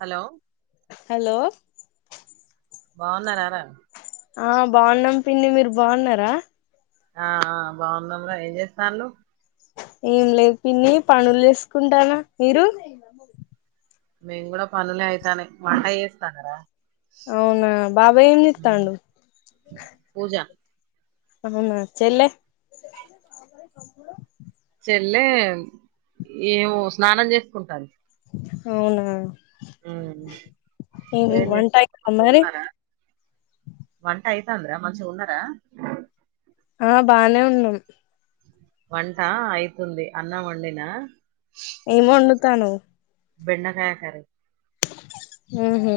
hello hello బావున్నర రా ఆ బావున్నాం పిన్ని మీర్ బావున్నరా ఆ ఆ బావున్నంరా ఎం జేస్తాండ్లు ఏం లేద్ పిన్ని పనులు జేస్కుంటాన్నా మీరు మేం గూడ పనులే ఐతాన్నాయ్ వంట ఏస్తన్నరా అవునా బాబాయ్ ఏం ఊ చెత్తాండు పూజా అవునా చెల్లె చెల్లె ఏమో స్నానం చేస్కుంటాం అవునా హ్మ్ ఏం మీరేం వంట చేస్తాన్నరు అయిందా మరి మంచిగున్నారా వంట అయితందిర మంచిగున్నార ఆ బానే ఉన్నాం వంట అయితుంది అన్నం వండిన ఏం వండుతాన్నావ్ బెండకాయ కర్రీ హ్మ్ హు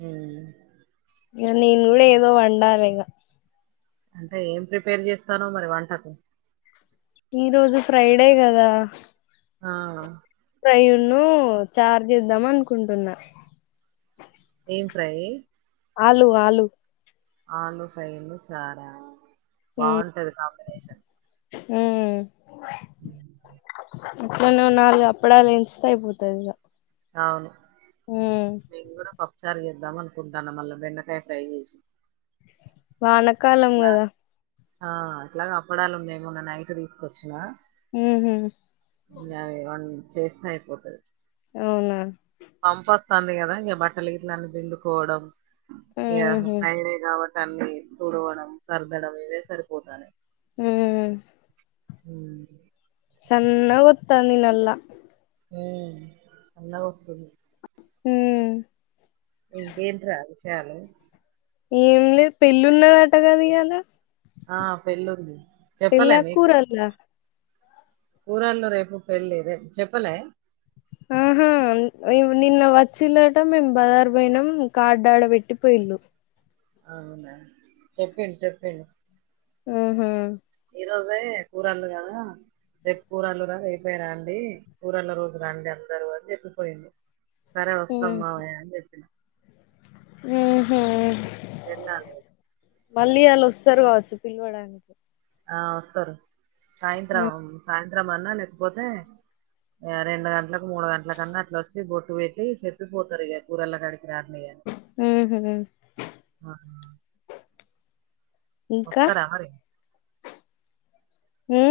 హ్మ్ ఇగ నేను కూడా ఏదో వండాలిగ అంటే ఎం ప్రిపేర్ చేస్తన్నావ్ మరి వంటకు ఈ రోజు ఫ్రైడే కదా ఆ ఫ్రై ఉన్ను చారు చేదాం అనుకుంటున్న ఏం ఫ్రయ్యి ఆలు ఆలు ఆలు ఫ్రై అండీ చారా బాగుంటది కమినేషన్ హ్మ్ ఎట్లనో నాలుగు అప్పడాలు ఏంచితే అయిపోతాది ఇగ అవును ఉమ్ మేము కూడా పప్పుచారు చేద్దాం అనుకుంటాన్న మళ్ళా బెండకాయ ఫ్రై చేస్ వానకాలం గదా ఆ ఏట్లాగో అప్పడాలు ఉన్నాయి మొన్న నైట్ తీసుకొచ్చిన హ్మ్ హు ఇంగ య్వన్ చేసినా అయిపోతది అవునా పంపొస్తంది కదా ఇగ బట్టల గిట్ల అన్ని పిండుకోవడం ఇగ ఉహు ఫ్రైడే కాబ ఇంక అన్నీ తుడవడం సర్దడం ఇవే సరిపోతానాయ్ హ్మ్ హ్మ్ సన్న గొత్తాది నల్ల హ్మ్ సన్న గోస్తుంది హ్మ్ ఇంకేంట్రా విషయాలు ఏం లే పెళ్ళి ఉన్నదట గదా ఇయాలా ఆ పెళ్లుంది చెప్పాల పెళ్ళా మీకు కూరల్లా కూరాళ్లో రేపు పెళ్ళి దే చెప్పలే ఆహా నిన్న వచ్చిలట మేము బజారు పోయినాం కార్డ్ ఆడ పెట్టి పోయిళ్ళు అవునా చెప్పిండు చెప్పిండు ఆహా ఈ రోజే కూరళ్ళు కదా రేపు కూరళ్లు రా రేపే రండి కూరళ్ళ రోజు రండి అందరు అని చెప్పిపోయింది సరే వస్తామ్ మావయ్య అని చెప్పిన ఆహ వెళ్ళాల మళ్ళీ ఇయ్యాల వస్తారు కావచ్చు పిలవడానికి ఆ వస్తారు సాయంత్రం సాయంత్రం అన్నా లేకపోతే రెండు గంటలకు మూడు గంటల కన్నా అట్లా వచ్చి బొట్టు పెట్టి చెప్పి పోతారు ఇక కూరళ కాడికి రాండి అని హూ హమ్ ఆ ఇంకా వత్తర మరి ఉ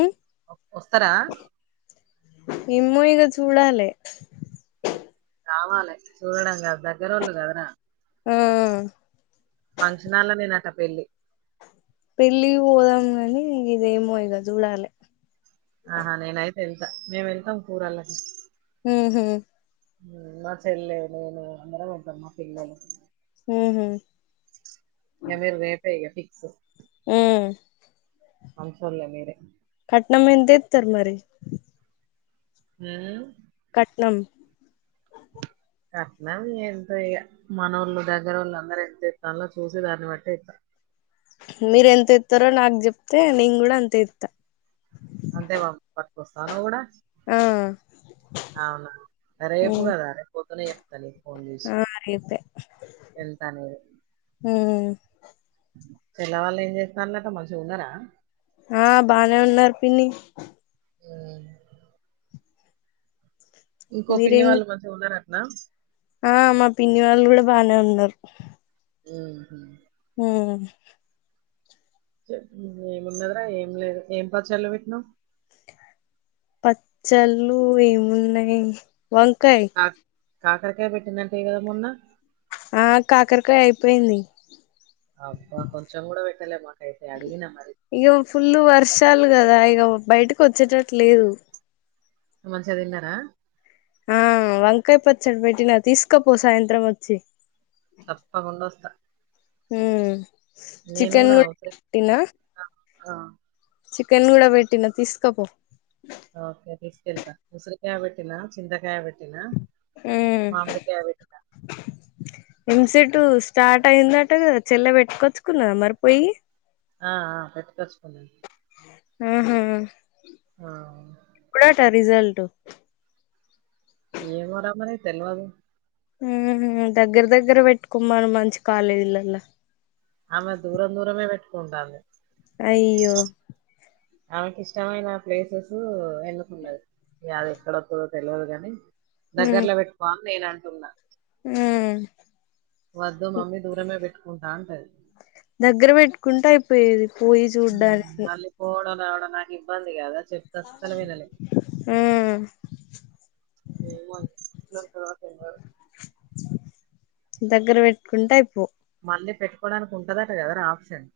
వస్తారా ఎమో ఇగ చూడాలే రావాలి చూడడం కాదు దగ్గరోళ్ళు కదరా ఆ ఫంక్షనాలో నేనట పెళ్ళి పెళ్ళకి పోదాం గానీ ఇదేమో ఇగ జూడాల ఆహా నేనయితే వెళ్తా మేము వెళ్తాం కూరళ్ళకి హూ హమ్ ఉం మా చెల్లె నేను అందరం పోతాం మా పిల్లలు హూ హమ్ ఇగ మీరు రేపే ఇగ ఫిక్స్ ఉమ్ మంచోల్లే మీరే కట్నం ఏంత ఇత్తరు మరి ఉం కట్నం కట్నం ఎంతో ఇగ మన వాళ్ళు దగ్గర వాళ్ళు అందరూ ఎంత ఇస్తాలో చూసి దాన్ని బట్టి ఇత్త మీర ఎంత ఇత్తరో నాకు చెప్తే నేను కూడా అంతే ఇస్తా అంతే పట్టుకొస్తావా నువ్వు కూడా ఆ అవునా రేపు కదా రేపు పొద్దున్నే చెప్తాలే అవును రేపే ఎంత అనేది ఉం పిల్ల వాళ్ళు ఏం చేస్తురన్నట మంచిగ ఉన్నరా ఆ బాగానే ఉన్నారు పిన్ని ఉం ఇంకో పిన్ని మీరేం వాళ్ళు మంచిగ ఉన్నారటనా ఆ మా పిన్ని వాళ్ళు కూడా బాగానే ఉన్నారు హూ హమ్ ఉం ఏమిండదరా ఏం లేదు ఏం పచ్చళ్ళు పెట్టినవ్ పచ్చళ్ళు ఏమున్నాయి వంకాయ కా కాకరకాయ పెట్టిందంటివి కధ మొన్న ఆ కాకరకాయ అయిపోయింది అబ్బా కొంచెం కూడా పెట్టలే మాకైతే అడిగిన మరి ఇగ ఫుల్ వర్షాలు కదా ఇగ బయటకి వచ్చేటట్టు లేదు మంచిగ తిన్నారా ఆ వంకాయ పచ్చడి పెట్టినా తీసుకపో సాయంత్రం వచ్చి తప్పకుండా వస్తా ఉ నేను కూడా అవుత అ అ చికెన్ కూడా పెట్టినా తీసుకపో ఓకే తీసుకెళ్తా ఉసిరికాయ పెట్టినా, చింతకాయ పెట్టినా ఉ మామిడికాయ పెట్టినా ఎంసటు స్టార్ట్ అయిందట కాద చెల్లె పెట్టుకొచ్చుకున్నాదా మరిపోయి ఆ అ పెట్టుకొచ్చుకుంది ఉహు ఆ ఎప్పుడట రిజల్ట్ ఏమో రా మరి తెలవదు ఉహు దగ్గర దగ్గర పెట్టుకుమను మంచి కాలేజీలలా ఆమె దూరం దూరమే పెట్టుకుంటంది, అయ్యో ఆమెకి ఇష్టమైన ప్లేసెస్ ఎంనుకున్నది, ఇగా అది ఎక్కడ వస్తాదో తెలవద్దు కానీ దగ్గర్ల పెట్టుకో అన్ని నేను అంటున్నా, ఉ వద్దు మమ్మీ దూరమే పెట్టుకుంటా అంటది దగ్గర పెట్టుకుంటే అయిపోయేది, పోయి హు చూడ్డానికి మళ్ళీ పోవడం రావడం నాకు ఇబ్బంది కాద చెప్తే అసలు వినాలే ఉమ్ ఏమో ఎట్లా అక్క ఏం కాదు దగ్గర పెట్టుకుంటే అయిపోవు మళ్ళీ పెట్టుకోవడానికి ఉంటదట కదారా ఆప్షన్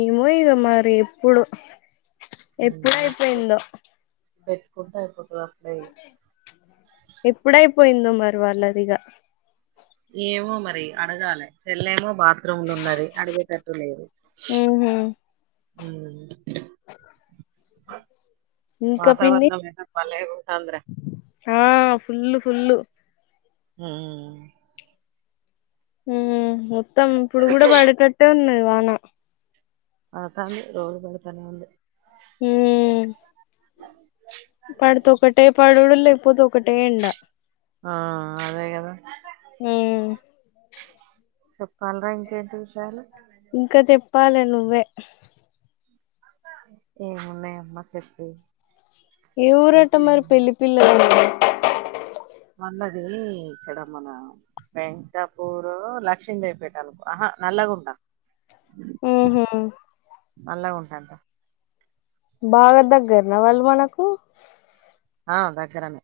ఏమో ఇగా మరి ఎప్పుడో ఆహా పెట్టుకుంటే అయిపోతాది అసల్ ఎప్పుడైపోయిందో మరి వాళ్ళదిగా ఏమో మరి అడగాలే చెల్లెమో బాత్రూమ్లు ఉన్నది అడిగేటట్టు లేదు ఉహు ఉ ఇంకా పిన్ని వాతావరణమైన భలేగా ఉంటంది రా ఆ ఫుల్ ఫుల్లు ఉ ఉ మొత్తం ఇప్పుడు కూడా పడేటట్టే ఉన్నది వాన పడతంది రోజు కొడతనే ఉంది, ఊ పడితే ఒకటే పడుడు లేకపోతే ఒకటే ఎండ ఆ అదే కదా ఉ చెప్పలరా ఇంకేంటి విషయాలు ఇంకా చెప్పాలే నువ్వే ఏమున్నయమ్మా చెప్పేవి ఏ ఊరట ఇది మరి పెళ్లి పిల్లది వాళ్లది ఇక్కడ మన వెంకటపూరు లక్షిందేవిపేట అనుకు ఆహా నల్లగుంట ఉహు నల్లగుంట అంట బాగా దగ్గరనా వాళ్ళు మనకు ఆ దగ్గరనే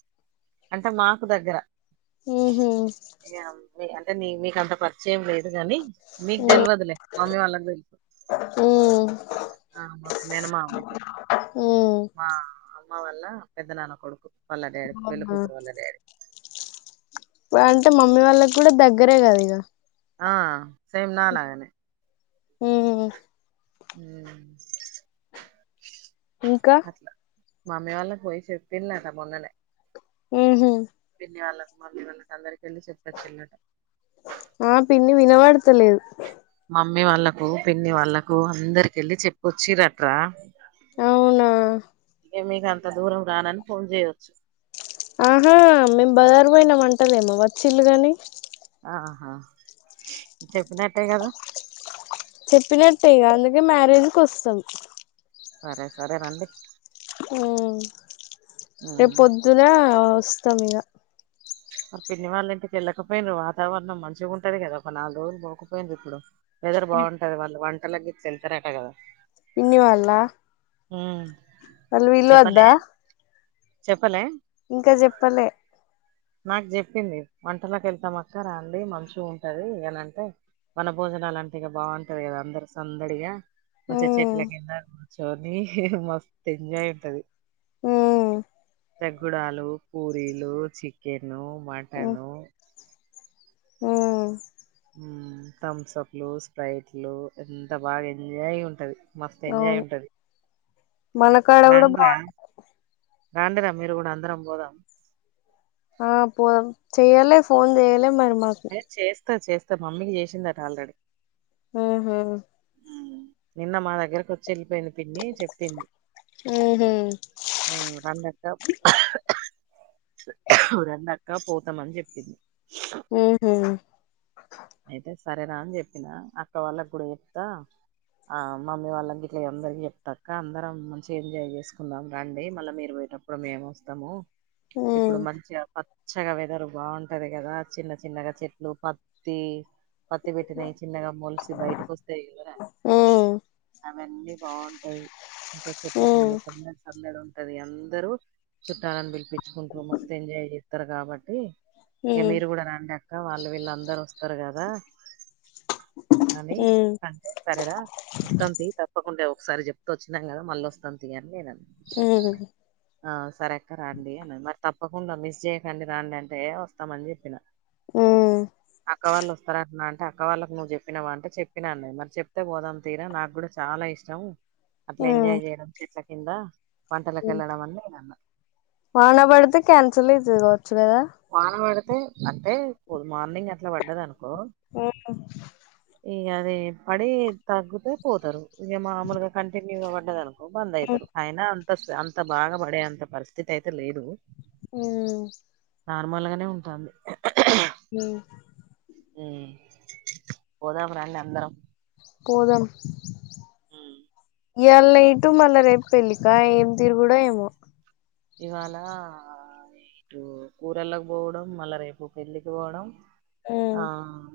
అంటే మాకు దగ్గర ఉహు ఇగ మీ అంటే నీ మీకు అంత పరిచయం లేదు గానీ మీకు తెలువదులే మమ్మీ వాళ్ళకి తెలుసు ఉ ఆహ మాకు మేనమామ అయితడు ఉ మా అమ్మ వాళ్ల పెద్ద నాన్న కొడుకు వాళ్ల డాడీ పెళ్లి అవునా కూతురు వాళ్ళ డాడీ వ అంటే మమ్మీ వాళ్ళకి కూడా దగ్గరే కదా ఇగ ఆ సేమ్ నాలాగానే ఉ ఉమ్ ఇంకా అట్లా మామ్మీ వాళ్ళకి పోయి చెప్పిల్లట మొన్ననే ఉహుమ్ పిన్ని వాళ్ళకి మమ్మీ వాళ్ళకి అందరికి వెళ్ళి చెప్పొచ్చిల్లుట ఆ పిన్ని వినవడుతలేదు మమ్మీ వాళ్ళకు పిన్ని వాళ్ళకు అందరికెళ్ళి చెప్పొచ్చిరట్రా అవునా ఇగ మీకు అంత దూరం రానని ఫోన్ చేయొచ్చు ఆహా మేము బజారు పోయినాం అంటలేమో వచ్చిల్ గాని ఆహా చెప్పినట్టే కదా చెప్పినట్టే ఇగ అందుకే మ్యారేజ్కి వస్తాం సరే సరే రండి ఉమ్ రేపు ఉమ్ పొద్దున వస్తాం ఇగ ఆ పిన్ని వాళ్ళ ఇంటికి వెళ్ళకపోయిండ్రు వాతావరణం మంచిగా ఉంటది కదా ఒక నాలుగు రోజులు పోకపోయిండ్రు ఇప్పుడు వెదర్ బాగుంటది వాళ్ళు వంటలకి గిట్ల వెళ్తరు అట కదా పిన్ని వాళ్ల ఉమ్ చెప్పలే చెప్పలే ఇంకా జేప్పలే నాకు చెప్పింది వంటలకి వెళ్తాం రాండ్లి మంచిగా ఉంటది అని అంటే వన భోజనాలు అంటే ఇగా బాగుంటది కదా అందరు సందడిగా మంచిగా ఉమ్ చెట్ల కింద కూర్చొని మస్త్ ఎంజాయ్ ఉంటది ఉమ్ పెగ్గుడాలు పూరీలు చికెన్ ఉమ్ మటను ఉమ్ ఉమ్ థమ్సప్లు స్ప్రైట్లు ఎంత బాగా ఎంజాయ్ గా ఉంటది మస్త్ ఎంజాయ్ అవును ఉంటది మనకాడ కూడా రండ్రా బాగుంట రాండిరా మీరు కూడా అందరం పోదాం ఆ పోదాం చేయలే ఫోన్ చేయలే మరి మాకు ఏ చేస్తాది చేస్తాది మమ్మీకి చేసిందిట ఆల్రెడీ ఆహా ఉమ్ నిన్న మా దగ్గరకి వచ్చి వెళ్ళిపోయింది పిన్ని చెప్పింది ఉహుమ్ ఉమ్ రండక్క రండక్క పోతామని చెప్పింది ఎట్లేదు అయితే సరేరా అని చెప్పినా అక్క వాళ్ళ కూడా చెప్తా ఆ మమ్మీ వాళ్ళకి ఇట్లా అందరి చెప్తాఅక్క అందరం మంచిగ ఎంజాయ్ చేసుకుందాం రండి మళ్ళీ మీరు పోయటప్పుడు మేము వస్తాము ఉమ్ ఇప్పుడు మంచిగా పచ్చగా వెదరు బాగుంటది కదా చిన్న చిన్నగా చెట్లు ప త్తి పత్తి పెట్టినయి చిన్నగా మోల్స్ బయటకు వస్తాయి ఎవరా ఉమ్ అవన్నీ బాగుంటాయి ఇ చెట్ల కింద ఉమ్ సంద సందడి ఉంటది అందరు చుట్టాలని పిలిపిచ్ కు మస్త్ ఎంజాయ్ చేస్తారు కాబట్టి ఇక ఉమ్ మీరు కూడా రండి అక్క వాళ్ళు వీళ్ళ అందరు వస్త వస్తారు కదా అని ఉమ్ అంటే సరేరా వస్తాంతి తప్పకుండా ఒకసారి చెప్తూ వచ్చినాను కదా మళ్ళీ వస్తాంతి అని నేను అన్న ఉ ఆ సరెక్క రండి అ మరి తప్పకుండా మిస్ చేయకండి రండి అంటే ఏ వస్తామని చెప్పిన ఉ అక్కవాళ్ళు వస్తారంటనా అంటే అక్క వాళ్ళకు నువ్వు చెప్పినవ అంటే చెప్పిన అన్నడు మరి చెప్తే పోదాం తీరా నాకు కూడా చాలా ఇష్ అట్లా ఉమ్ ఎంజాయ్ చేయడం చెట్ల కింద వంటలకు వెళ్ళడం అని నీనన్న వానబడితే క్యాన్సల్ ఐతది కావచ్చు కదా వాన పడితే అంటే పోదు మార్నింగ్ అట్లా పడ్డది అనుకో ఓ ఇక అది పడి తగ్గితే పోతరు ఇక మామూలుగా కంటిన్యూగా పడ్డదనుకో బంద్ ఐతరు అయిన అంత అంత బాగా పడే అంత పరిస్థితి అయితే లేదు ఉ నార్మల్గానే ఉంటంది ఉ ఉ పోదాము రండి అందరం పోదం మ్మ్ ఇయళ్ళ ఇటు మళ్ళా రేపు పెళ్ళిక ఏం తిరుగుడో ఏమో ఇవాళ ఇటు కూరళ్ళకపోవడం మళ్ళా రేపు పెళ్ళికి పోవడం ఉమ్ ఆ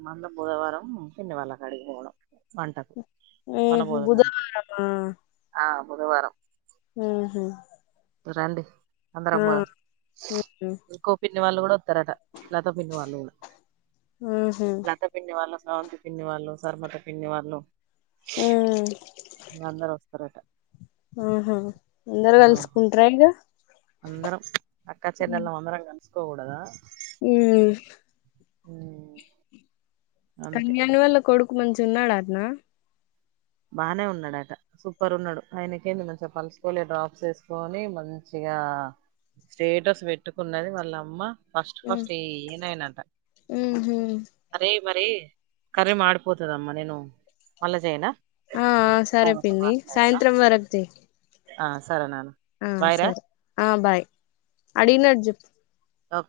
మల్ల బుధవారం పిన్ని వాళ్ళ కాడికిపోవడం వంటకు ఉహు వనభోజనాలు బుధవారమా ఆ బుధవారం హహ రండి అందరం పోధం ఉహు ఇంకో పిన్ని వాళ్ళు కూడా వత్తరట లత పిన్ని వాళ్ళు కూడా ఆహ లత పిన్ని వాళ్ళు స్రవంతి పిన్ని వాళ్ళు శర్మత పిన్ని వాళ్ళు మ్మ్ అందరు వస్తరట ఆహా అందరు కలుసుకుంట్ర ఇగ అందరం అక్కా చెల్లలం అందరం కలుసుకోగూడదా ఉ మ్మ్ కన్యాని వాల్ల కొడుకు మంచి ఉన్నాడటన బానే ఉన్నాడట సూపర్ ఉన్నడు ఆయనకేమి మంచిగా పల్స్ పోలియో డ్రాప్స్ వేసుకొని మంచిగా స్టేటస్ పెట్టుకున్నది వాళ్ళమ్మ ఫస్ట్ ఉమ్ ఫస్ట్ ఈయనేనంట ఉహు అరే మరి కర్రీ మాడిపోతాదమ్మా నేను మళ్ళా చేయనా ఆ ఆ సరే తర్వాత పిన్ని మాట్లాడతా సాయంత్రం వరకు చేయ్ ఆ సరే నాన్న ఆ బాయ్ రా సరే ఆ బాయ్ అడిగినట్టు చేప్ ఓక్